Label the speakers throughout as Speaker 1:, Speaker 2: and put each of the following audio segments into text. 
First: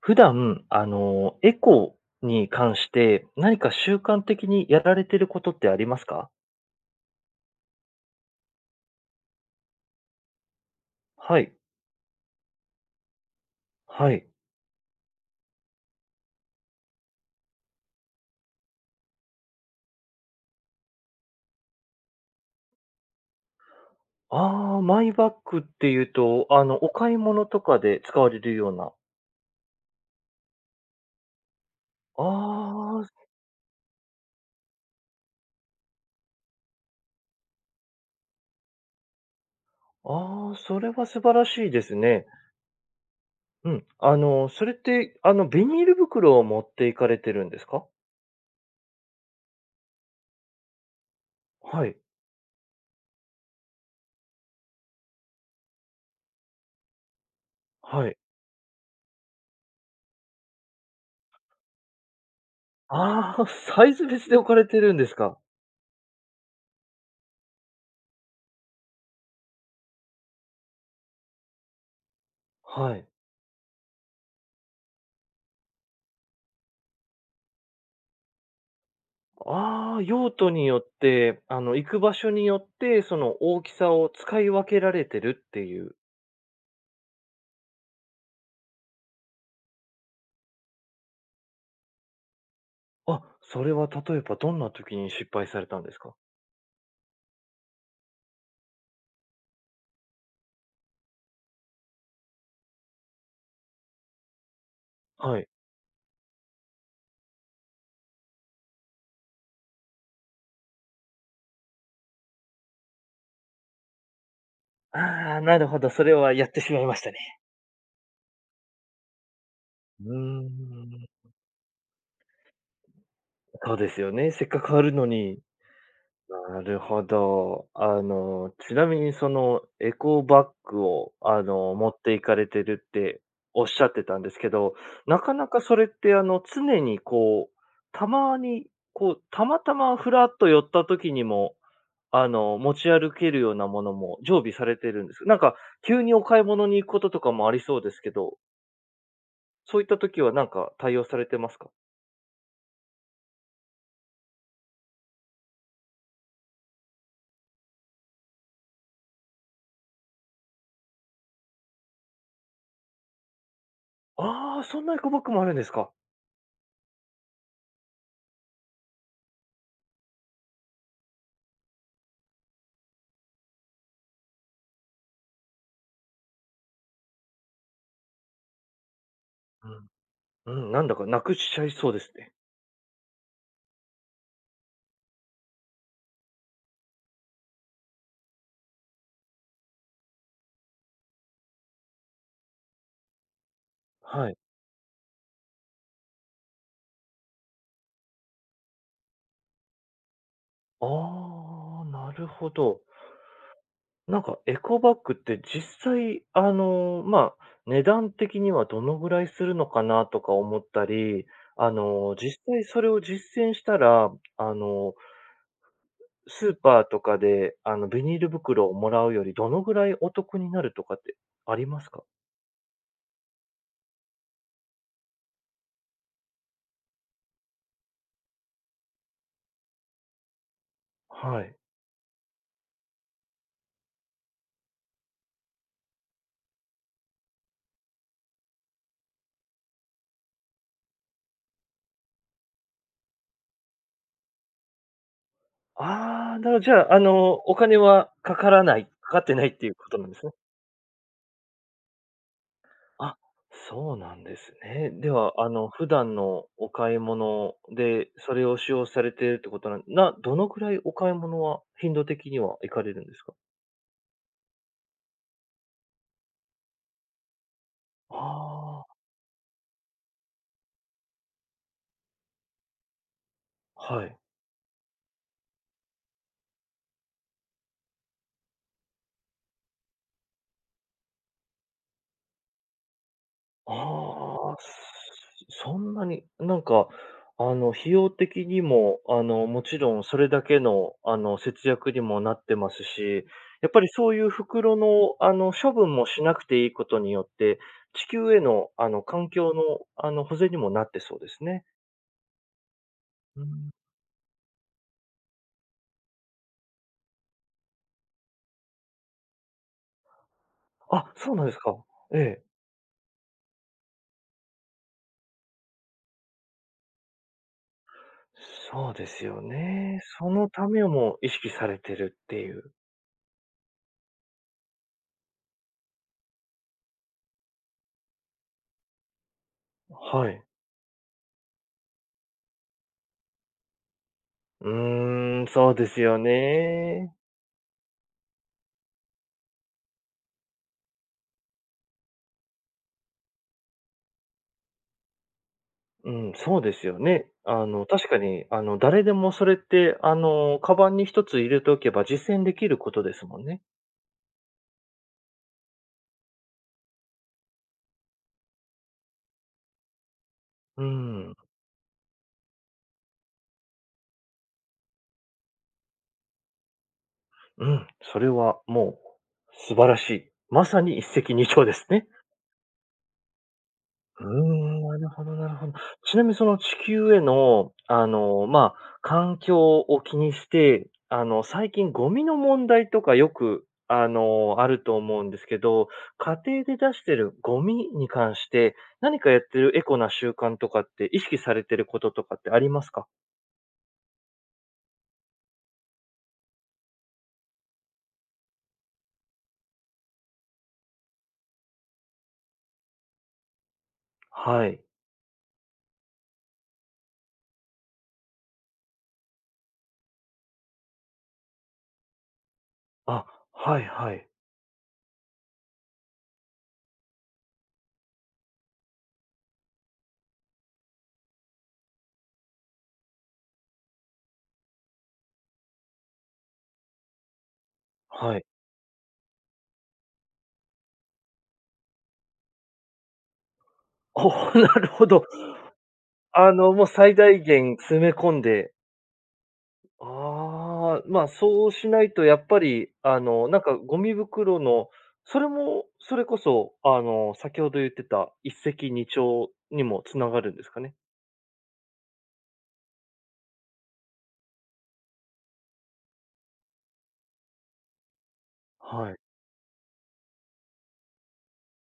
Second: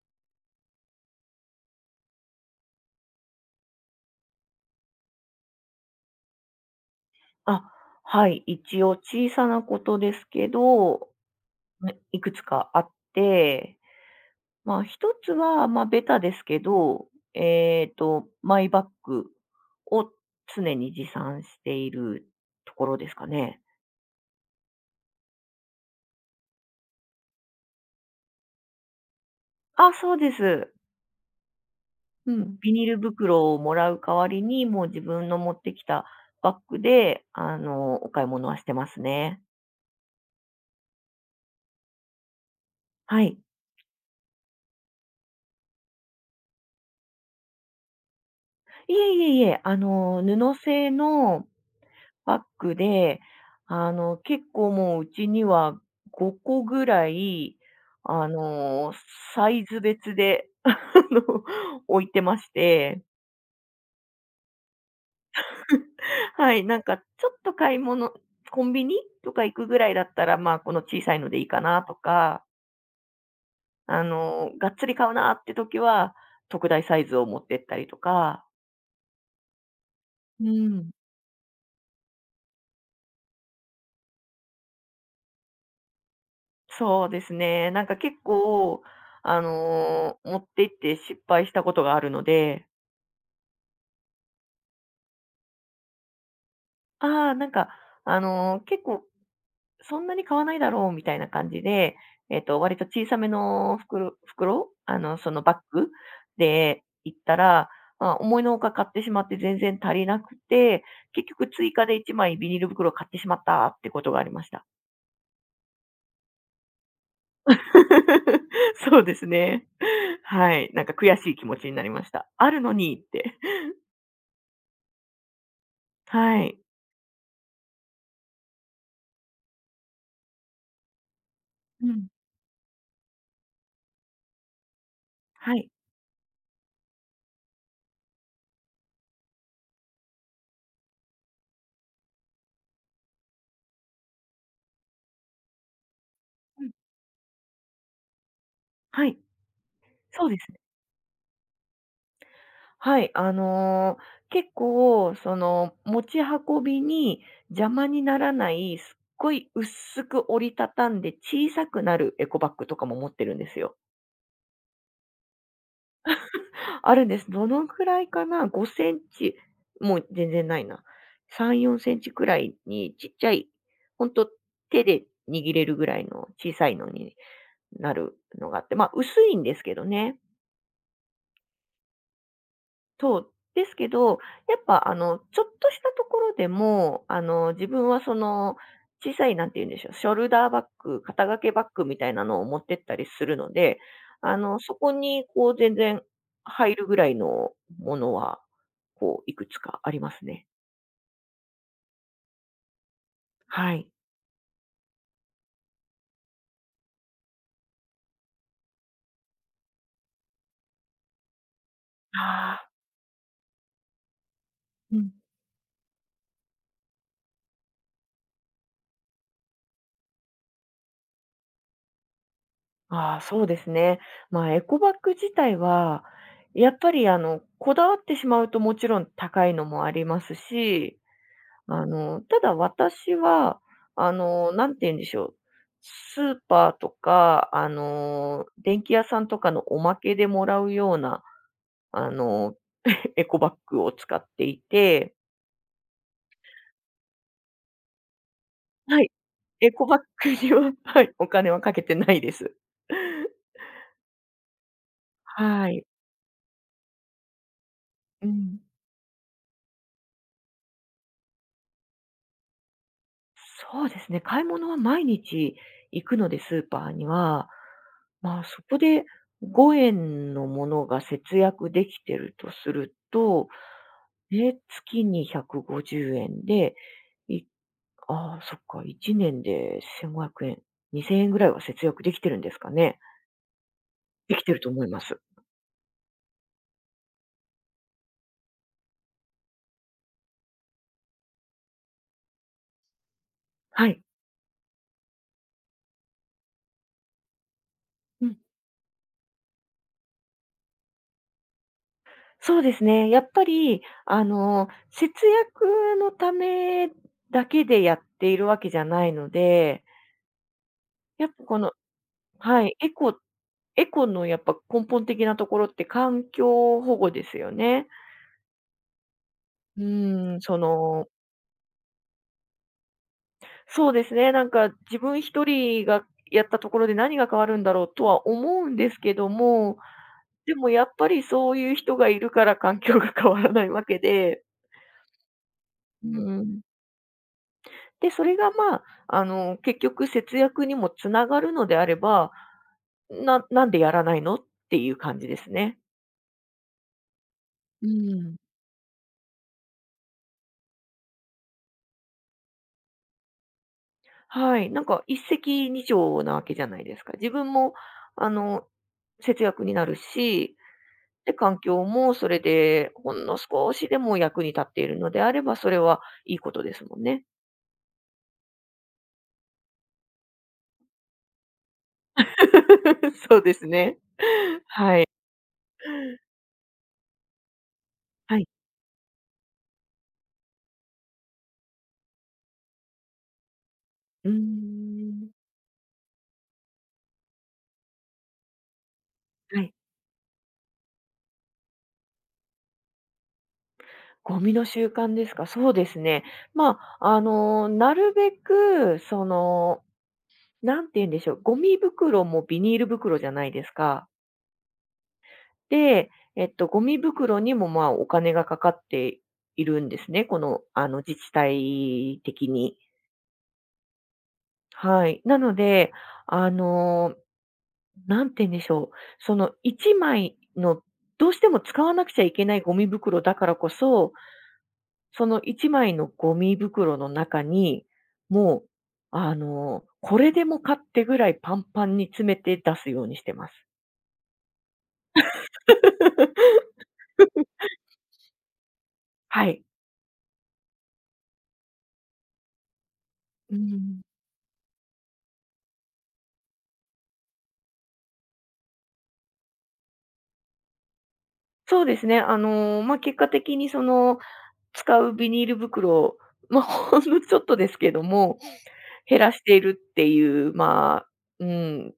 Speaker 1: 普段、エコに関して、何か習慣的にやられてることってありますか？
Speaker 2: あ、はい、一応小さなことですけど、
Speaker 1: はい、
Speaker 2: ね、いくつかあって、
Speaker 1: はい。
Speaker 2: 一つは、ベタですけど、マイバッグを常に持参しているところですかね。
Speaker 1: ああ、マイバッグっていうと、お買い物とかで使われるような。
Speaker 2: あ、そうです。うん。ビニール
Speaker 1: あ
Speaker 2: 袋をもらう代わりに、もう自分の持ってきたバッグで、お買い物はしてますね。
Speaker 1: あ、ああ、それは素晴らしいですね。
Speaker 2: はい。
Speaker 1: うん。それって、ビニール袋を持って行かれてるんですか？
Speaker 2: いえいえいえ、布製の
Speaker 1: はい、
Speaker 2: バッグで、結構もううちには5個ぐらい、
Speaker 1: はい。
Speaker 2: あの、サイズ別で、の、置いてまして。
Speaker 1: ああ、サイズ別で置かれてるんですか？
Speaker 2: はい、なんかちょっと買い物コンビニとか行くぐらいだったら、この小さいのでいいかなとか、
Speaker 1: はい。
Speaker 2: がっつり買うなって時は、特大サイズを持ってったりとか。
Speaker 1: ああ、用
Speaker 2: う
Speaker 1: 途によっ
Speaker 2: ん。
Speaker 1: て、行く場所によって、その大きさを使い分けられてるっていう。
Speaker 2: そうですね、なんか結構、持って行って失敗したことがあるので。
Speaker 1: あ、それは例えばどんな時に失敗されたんですか？
Speaker 2: ああ、なんか、結構そんなに買わないだろうみたいな感じで、割と小さめのそ
Speaker 1: は
Speaker 2: の
Speaker 1: い。
Speaker 2: バッグで行ったら、思いのほか買ってしまって全然足りなくて、結局追加で1枚ビニール袋を買ってしまったってことがありました。
Speaker 1: ああ、なるほど、それはやってしまいましたね。
Speaker 2: そうですね。
Speaker 1: うー
Speaker 2: はい、なんか
Speaker 1: ん、
Speaker 2: 悔しい気持ちになりました。あるのにって。
Speaker 1: そうですよね。せっかくあるのに。
Speaker 2: はい。
Speaker 1: なるほど。ちなみにそのエコバッグを、
Speaker 2: う
Speaker 1: 持っ
Speaker 2: ん。
Speaker 1: ていかれてるっておっしゃってたんですけど、なかな
Speaker 2: は
Speaker 1: か
Speaker 2: い。
Speaker 1: それって常にこう、たまに、こう、たまたまふらっと寄った時にも、持ち歩けるようなものも常備されてるんです。なんか、急にお買い
Speaker 2: う
Speaker 1: 物
Speaker 2: ん。
Speaker 1: に行くこととかもありそうですけど、
Speaker 2: はい。
Speaker 1: そういった時
Speaker 2: そう
Speaker 1: は
Speaker 2: で
Speaker 1: なん
Speaker 2: すね。
Speaker 1: か対応されてますか？
Speaker 2: はい、結構、その、持ち運びに邪魔にならない、すっごい薄く折りたたんで小さくなるエコバッグとかも持ってるんですよ。
Speaker 1: ああー、そんなエコバッグもあるんですか。
Speaker 2: あるんです。どのくらいかな？5センチ、もう全然ないな。3、4センチくらいにちっちゃい、ほんと手で握れるぐらいの小さいのになるのがあって、ま、薄いんですけどね。
Speaker 1: うん。うん、なんだかなくしちゃいそうですね。
Speaker 2: そう。ですけど、やっぱちょっとしたところでも、自分はその、小さい、なんて言うんでしょう、ショルダーバッグ、肩掛けバッグみたいなのを持ってったりするので、
Speaker 1: はい。
Speaker 2: そこにこう全然入るぐらいのものは、こういくつかありますね。
Speaker 1: ああ、なるほど。
Speaker 2: はい。
Speaker 1: なんかエコバッグって実際、まあ、値段的にはどのぐらいするのかなとか思ったり、実
Speaker 2: あ
Speaker 1: 際
Speaker 2: あ、
Speaker 1: それを実践したら、あの、
Speaker 2: うん。
Speaker 1: スーパーとかで、ビニール袋をもらうよりどのぐらいお得になるとかってありますか？
Speaker 2: ああ、そうですね。エコバッグ自体は、やっぱりこだわってしまうともちろん高いのもありますし、
Speaker 1: はい。
Speaker 2: ただ私は、なんて言うんでしょう。スーパーとか、電気屋さんとかのおまけでもらうような、あの、エコバッグを使っていて、
Speaker 1: ああ、なるほどじゃあ、お金はかからない
Speaker 2: はい。
Speaker 1: かかってないって
Speaker 2: エ
Speaker 1: いう
Speaker 2: コ
Speaker 1: こ
Speaker 2: バ
Speaker 1: と
Speaker 2: ッ
Speaker 1: なんです
Speaker 2: グ
Speaker 1: ね。
Speaker 2: には、はい、お金はかけてないです。
Speaker 1: あ、そうなんですね。では、
Speaker 2: はい。
Speaker 1: 普段のお買い物で、
Speaker 2: う
Speaker 1: それを
Speaker 2: ん。
Speaker 1: 使用されているってことなんな、どのくらいお買い物は頻度的には行かれるんですか？
Speaker 2: そうですね。買い物は毎日行くので、スーパーには。まあ、そこ
Speaker 1: あ
Speaker 2: で5円のものが節約できてるとすると、
Speaker 1: あー、はい。
Speaker 2: ね、月に150円で、いああ、そっか、1年で1500円、2000円ぐらいは節約できてるんですかね。できて
Speaker 1: ああ、
Speaker 2: ると思います。
Speaker 1: そんなに、なんか、費用的にも、もちろんそれだけの、節約にもなってますし、やっぱ
Speaker 2: は
Speaker 1: り
Speaker 2: い。
Speaker 1: そういう袋の、処分もしなくていいことによって、地
Speaker 2: う
Speaker 1: 球
Speaker 2: ん。
Speaker 1: への、環境の、保全にもなってそうですね。
Speaker 2: そうですね。やっぱ
Speaker 1: うん。
Speaker 2: り、節約のためだけでやっているわけじゃないので、
Speaker 1: あ、
Speaker 2: やっ
Speaker 1: そう
Speaker 2: ぱ
Speaker 1: なんで
Speaker 2: こ
Speaker 1: す
Speaker 2: の、
Speaker 1: か。ええ。
Speaker 2: はい、エコのやっぱ根本的なところって環境保護ですよね。
Speaker 1: そうですよ
Speaker 2: う
Speaker 1: ね。そ
Speaker 2: ん、
Speaker 1: のためをも意識されてるっていう。
Speaker 2: そうですね、なんか自分一人がやったところで何が変わるんだろうとは思うんですけども、
Speaker 1: はい。
Speaker 2: でもやっぱりそういう人がいるから環境が変わらないわけで、
Speaker 1: うーん、そうです
Speaker 2: う
Speaker 1: よ
Speaker 2: ん。
Speaker 1: ね。
Speaker 2: で、それが結局節約にもつながるのであれば、なんでやらないのっていう感じですね。
Speaker 1: うん、そうですよね。
Speaker 2: う
Speaker 1: 確か
Speaker 2: ん。
Speaker 1: に、誰でもそれって、カバンに一つ入れておけば実践できることですもんね。
Speaker 2: はい。なんか一石二鳥なわけじゃないですか。自分も、あの、節約になるし、
Speaker 1: う
Speaker 2: で、
Speaker 1: ん。
Speaker 2: 環境もそれでほんの少しでも役に立っているのであれば、それはいいことですもんね。
Speaker 1: うん。それはもう、素晴らしい。まさに一石二鳥ですね。
Speaker 2: そうですね。
Speaker 1: うーん、な
Speaker 2: はい。
Speaker 1: るほどなるほど。ちなみにその地球への、
Speaker 2: はい。
Speaker 1: まあ、環境を気にして、最近ゴミの問題とかよく、
Speaker 2: うー
Speaker 1: あると思う
Speaker 2: ん。
Speaker 1: んですけど、家庭で出してるゴミに関して、何かやって
Speaker 2: はい。
Speaker 1: るエコな習慣とかって意識されてることとかってありますか？
Speaker 2: ゴミの習慣ですか。そうですね。なるべく、その、なんて言うんでしょう、ゴミ袋もビニール袋じゃないですか。
Speaker 1: はい。
Speaker 2: で、ゴミ袋にも、まあ、お金がかかっているんですね、この、自治体的に。
Speaker 1: あ、はいはい。
Speaker 2: はい。なので、あの、なんて言うんでしょう、その1枚のどうしても使わなくちゃいけないゴミ袋だからこそ、その1枚のゴミ袋の中に、
Speaker 1: はい。
Speaker 2: もう、これでもかってぐらいパンパンに詰めて出すようにしてます。
Speaker 1: おお、なるほど。もう最大限詰め込んで、
Speaker 2: はい。
Speaker 1: ああ、まあ、そうしないとやっぱり、
Speaker 2: う
Speaker 1: なんかゴ
Speaker 2: ん。
Speaker 1: ミ袋の、それも、それこそ、先ほど言ってた一石二鳥にもつながるんですかね？
Speaker 2: そうですね。結果的にその使うビニール袋を、まあ、ほんのちょっとですけども、
Speaker 1: はい。
Speaker 2: 減らしているっていう、まあ、うん、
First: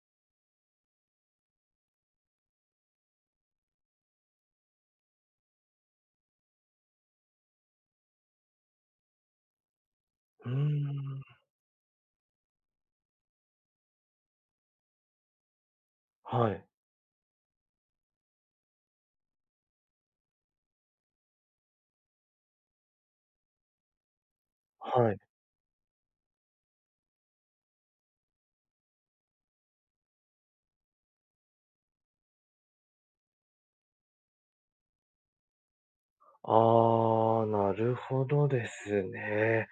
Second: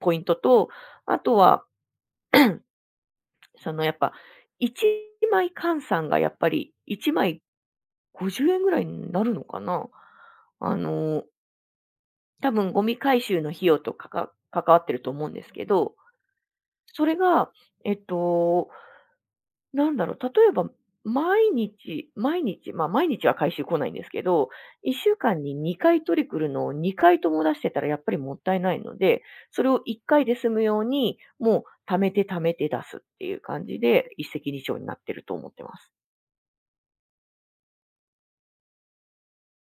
Speaker 2: ポイントと、あとは、そのやっぱ1枚換算がやっぱり1枚50円ぐらいになるのかな。
Speaker 1: うー
Speaker 2: あの、
Speaker 1: ん。
Speaker 2: 多分ゴミ回収の費用とかか関わってると思うんですけど、
Speaker 1: はい。
Speaker 2: それが、えっとなんだろう、例えば、毎日毎日、ま、毎日は回収来ないんですけど、1
Speaker 1: は
Speaker 2: 週
Speaker 1: い。
Speaker 2: 間に2回取り来るのを2回とも出してたらやっぱりもったいないので、それを1回で済むように、もう貯めて貯めて出すっていう感じで、一石二鳥になってると思ってます。
Speaker 1: ああ、なるほどですね。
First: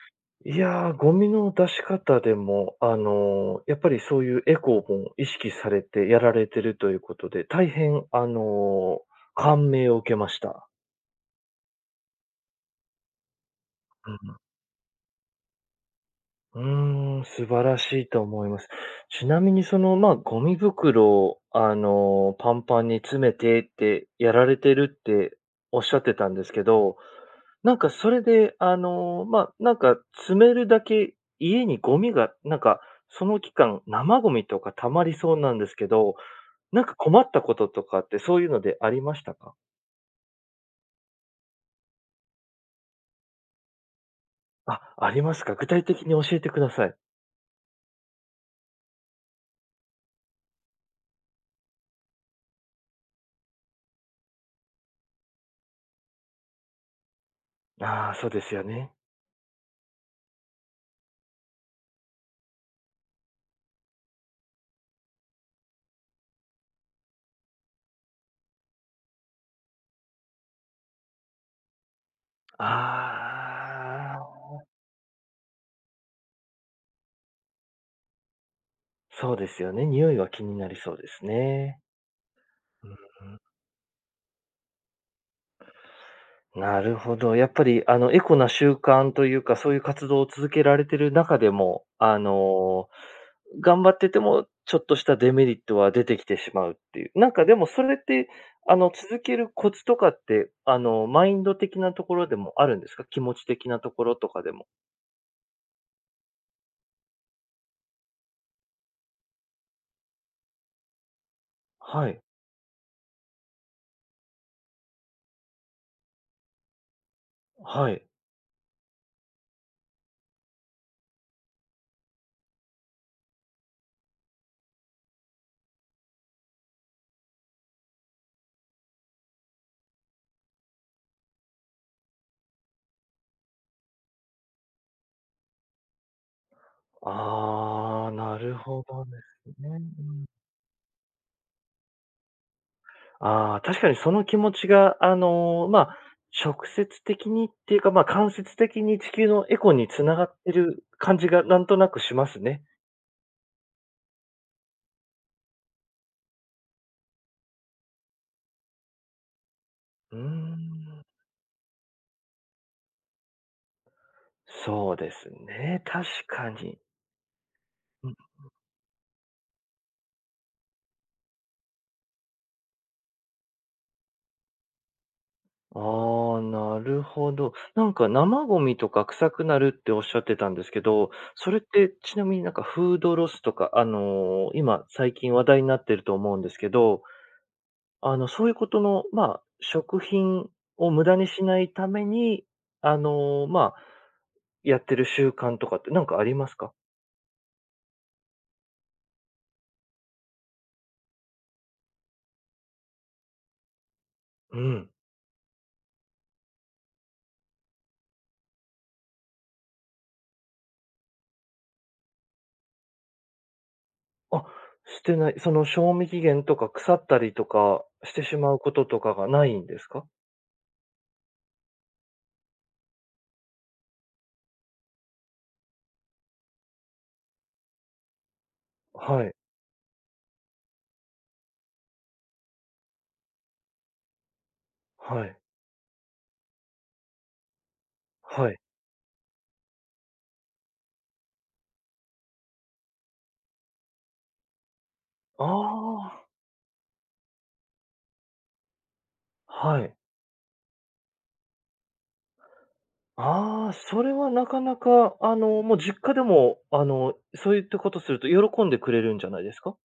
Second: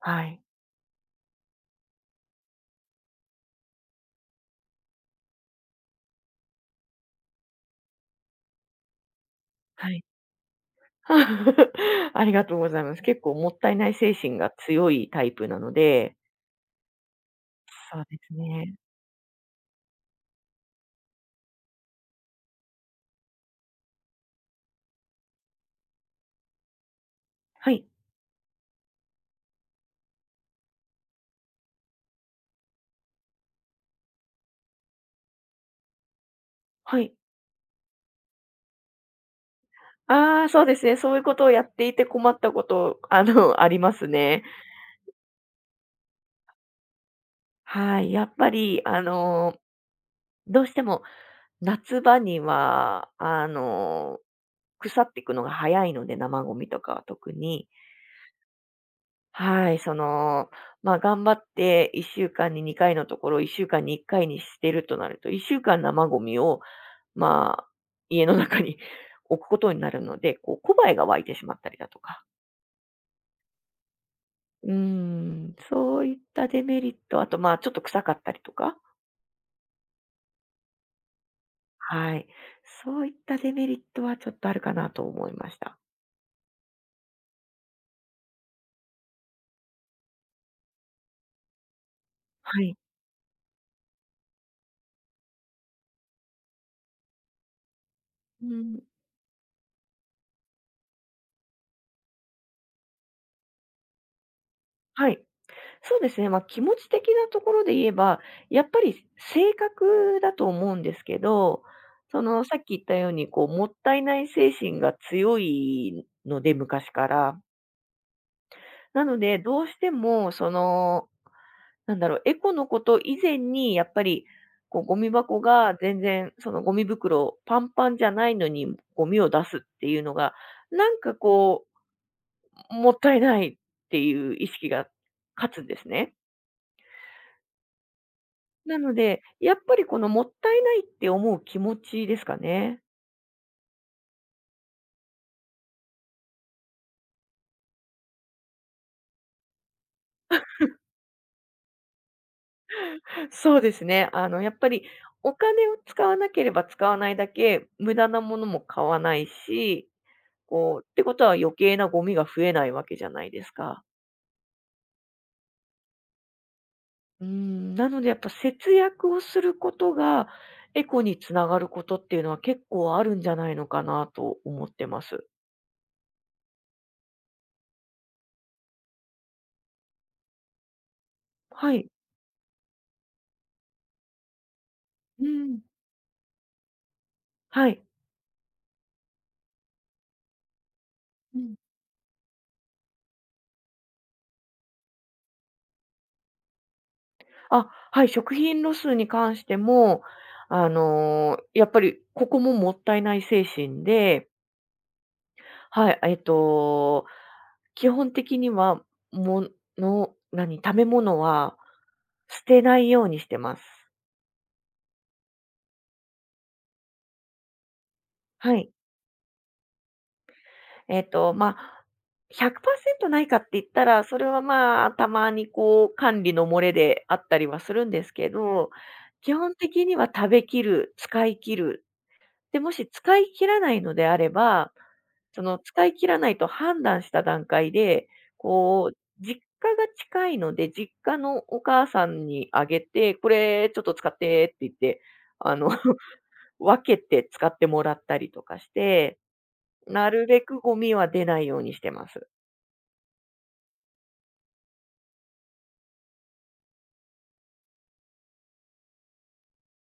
Speaker 2: はい。
Speaker 1: いやー、ゴミの出し方でも、やっぱりそういうエコーも意識されてやられてるということで、大変感銘
Speaker 2: は
Speaker 1: を
Speaker 2: い。
Speaker 1: 受けました。
Speaker 2: ありがとうございます。結構もったいない
Speaker 1: う
Speaker 2: 精
Speaker 1: ん。
Speaker 2: 神が強いタイプなので、
Speaker 1: うーん、素晴ら
Speaker 2: そ
Speaker 1: し
Speaker 2: う
Speaker 1: い
Speaker 2: で
Speaker 1: と
Speaker 2: す
Speaker 1: 思います。
Speaker 2: ね。
Speaker 1: ちなみにその、まあ、ゴミ袋を、パンパンに詰めてってやられてるっておっしゃってたんですけど、
Speaker 2: は
Speaker 1: なん
Speaker 2: い、
Speaker 1: かそれで、まあ、なんか詰めるだけ家にゴミが、なんかその期間、生ゴミとか溜まりそうなんですけど、なんか
Speaker 2: はい。
Speaker 1: 困ったこととかってそういうのでありましたか？
Speaker 2: ああ、そうですね、そういうことをやっていて困ったこと、ありますね。
Speaker 1: あ、ありますか？具体的に教えてください。
Speaker 2: はい、やっぱり、どうしても夏場には、腐っていくのが早いので、生ゴミとかは特に。
Speaker 1: ああ、そうですよね。
Speaker 2: はい、頑張って1週間に2回のところ、1週間に1回にしてるとなると、1週間生ゴミを、まあ、家の中に 置くことになるので、こう、コバエが湧いてしまったりだとか。
Speaker 1: ああ。
Speaker 2: うーん、そういったデメリット、あと、まあ、ちょっと臭かったりとか。
Speaker 1: そうですよね。匂いは気になりそうですね。
Speaker 2: はい。
Speaker 1: う
Speaker 2: そうい
Speaker 1: ん、
Speaker 2: ったデメリットはちょっとあるかなと思いました。
Speaker 1: なるほど。やっぱり、エコな習慣というか、そういう活動を続けられてる中でも、
Speaker 2: はい。
Speaker 1: 頑張ってても、ちょっとしたデメリットは出てきてしまうっていう。なんかでもそれって、
Speaker 2: うん。
Speaker 1: 続けるコツとかって、マインド的なところでもあるんですか、気持ち的なところとかでも。
Speaker 2: はい。そうですね。まあ、気持ち的なところで言えば、やっぱり性格だと思うんですけど、
Speaker 1: は
Speaker 2: そ
Speaker 1: い。
Speaker 2: の、さっき言ったように、こう、もったいない精神が強いので、昔から。
Speaker 1: はい。
Speaker 2: なので、どうしても、その、なんだろう、エコのこと以前に、やっぱり、こう、ゴミ箱が全然、そのゴミ袋パンパンじゃないのに、ゴミを出すっていうのが、なんかこう、もったいないっていう意識が勝つんですね。
Speaker 1: ああ、なる
Speaker 2: な
Speaker 1: ほ
Speaker 2: の
Speaker 1: どで
Speaker 2: で、
Speaker 1: す
Speaker 2: やっぱ
Speaker 1: ね。
Speaker 2: りこのもったいないって思う気持ちですかね。
Speaker 1: ああ、確かにその気持ちが、まあ、直接的にっていうか、まあ、間接的に地球のエコに繋がってる感じがなんとなくしますね。
Speaker 2: そうですね。やっぱりお金を使わなければ使わないだけ、無駄なものも買わないし、
Speaker 1: うー
Speaker 2: こう、っ
Speaker 1: ん、
Speaker 2: てことは余計なゴミが増えないわけじゃないですか。
Speaker 1: そうですね、確かに。
Speaker 2: うん、なのでやっぱ節約をすることが、エコにつながることっていうのは結構あるんじゃないのかなと思ってます。
Speaker 1: ああ、なるほど。なんか生ゴミとか臭くなるっておっしゃってたんですけど、それっ
Speaker 2: はい。
Speaker 1: てちなみになんかフードロスとか、今最
Speaker 2: う
Speaker 1: 近話
Speaker 2: ん。
Speaker 1: 題になってると思うんですけど、
Speaker 2: はい。
Speaker 1: そういうことの、まあ、食品を無駄に
Speaker 2: う
Speaker 1: し
Speaker 2: ん。
Speaker 1: ないために、まあ、やってる習慣とかってなんかありますか？
Speaker 2: あ、はい、食品ロスに関しても、やっぱりここももったいない精神で、
Speaker 1: うん。
Speaker 2: はい、基本的には、もの何、食べ物は捨てないようにしてます。
Speaker 1: あ、してない。その、賞味期限とか腐ったりとかしてしま
Speaker 2: は
Speaker 1: う
Speaker 2: い。
Speaker 1: こととかがないんですか？
Speaker 2: えっと、まあ、100％ないかって言ったら、それは、まあ、たまにこう管理の漏れであったりはするんですけど、
Speaker 1: は
Speaker 2: 基
Speaker 1: い。
Speaker 2: 本的には食べきる、使い切る。で、もし使い切らないのであれば、
Speaker 1: はい。
Speaker 2: その使い切らないと判断した段階で、
Speaker 1: はい。
Speaker 2: こう実家が近いので、実家のお母さんにあげて、これちょっと使ってって言って、
Speaker 1: あ
Speaker 2: あの、
Speaker 1: あ、
Speaker 2: 分けて使ってもらったりとかして、
Speaker 1: はい。
Speaker 2: なるべくゴミは出ないようにしてます。
Speaker 1: ああ、それはなかなか、もう実家でも、そういったことすると喜んでくれるんじゃないですか？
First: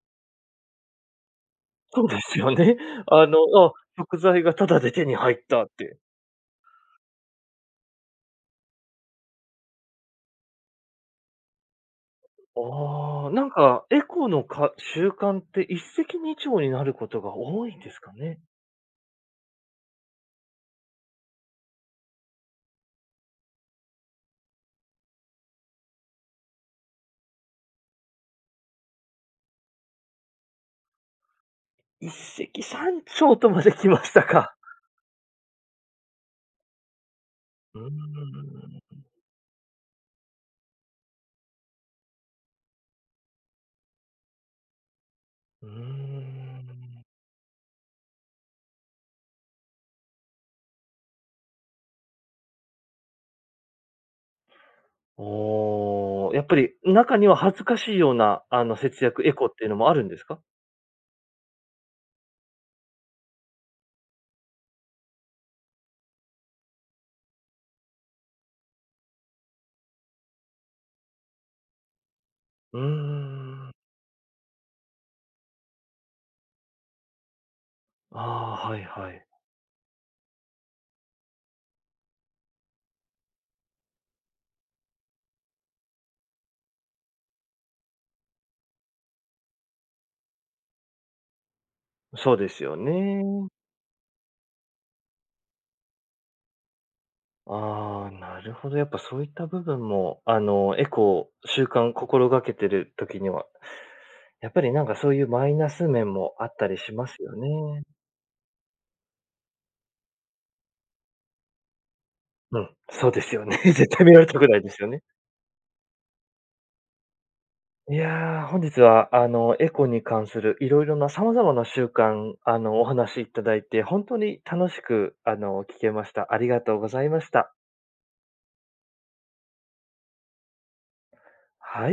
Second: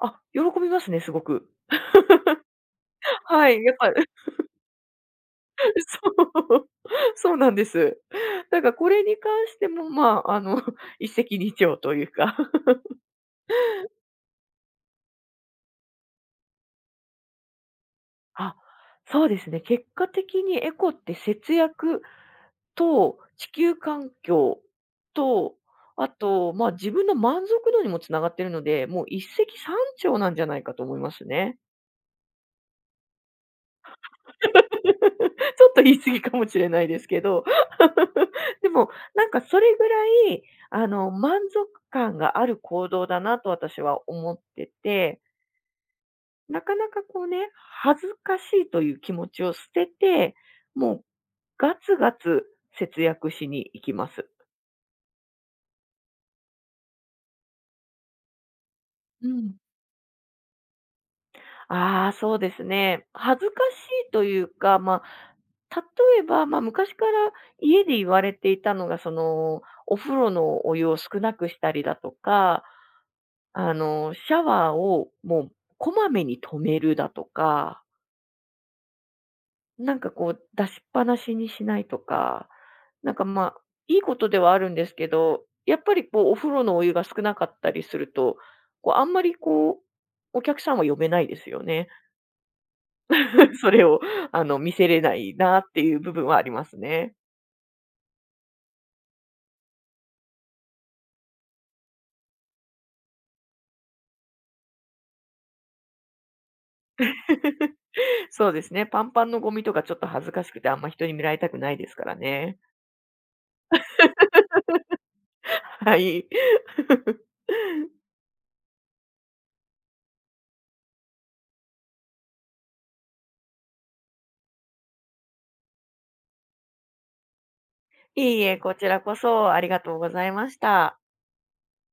Speaker 2: あ、喜びますね、すごく。
Speaker 1: そうですよね。あの、
Speaker 2: はい、や
Speaker 1: あ、
Speaker 2: っぱ
Speaker 1: 食材がタダで手に入ったっ て。
Speaker 2: そう、そうなんです。だからこれに関しても、一石二鳥というか。
Speaker 1: ああ、なんか、エコのか習慣って一石二鳥になることが多いんですかね？
Speaker 2: あ、そうですね、結果的にエコって節約と地球環境と、あと、まあ、自分の満足度にもつながっているので、もう一石三鳥なんじゃないかと思いますね。
Speaker 1: 一石三鳥とまで来ましたか？
Speaker 2: ちょっと言い過ぎかもしれないですけど、
Speaker 1: うー
Speaker 2: でも、
Speaker 1: ん。
Speaker 2: なんかそれぐらい、満足感がある行動だなと私は思ってて、
Speaker 1: うー
Speaker 2: なかなか
Speaker 1: ん。
Speaker 2: こうね、恥ずかしいという気持ちを捨てて、もうガツガツ節約しに行きます。
Speaker 1: おお、やっぱり中には恥ずかしいような、節約
Speaker 2: う
Speaker 1: エコっ
Speaker 2: ん。
Speaker 1: ていうのもあるんですか？
Speaker 2: ああ、そうですね。恥ずかしいというか、まあ、例えば、まあ、昔から家で言われていたのが、その、お風呂のお湯を少なくしたりだとか、
Speaker 1: うーん。
Speaker 2: シャワーをもうこまめに止めるだとか、
Speaker 1: ああ、はいはい。
Speaker 2: なんかこう出しっぱなしにしないとか、なんかまあ、いいことではあるんですけど、やっぱりこうお風呂のお湯が少なかったりすると、こうあんまりこう、お客さんは呼べないですよね。
Speaker 1: そうですよね。
Speaker 2: それをあの見せれないなっていう部分はありますね。
Speaker 1: ああ、なるほど。やっぱそういった部分も、エコを習慣心がけてる時にはやっぱりなんかそういうマイナス面もあったりしますよ ね。
Speaker 2: そうですね。パンパンのゴミとかちょっと恥ずかしくてあんま人に見られたくないですからね。
Speaker 1: うん、そうですよね。絶対見られたくないですよね。
Speaker 2: はい。
Speaker 1: いやー、本日はエコに関するいろいろな様々な習慣、お話しいただいて、本当に楽しく、聞けました。ありがとうございました。
Speaker 2: いえいえ、こちらこそありがとうございました。
Speaker 1: はい。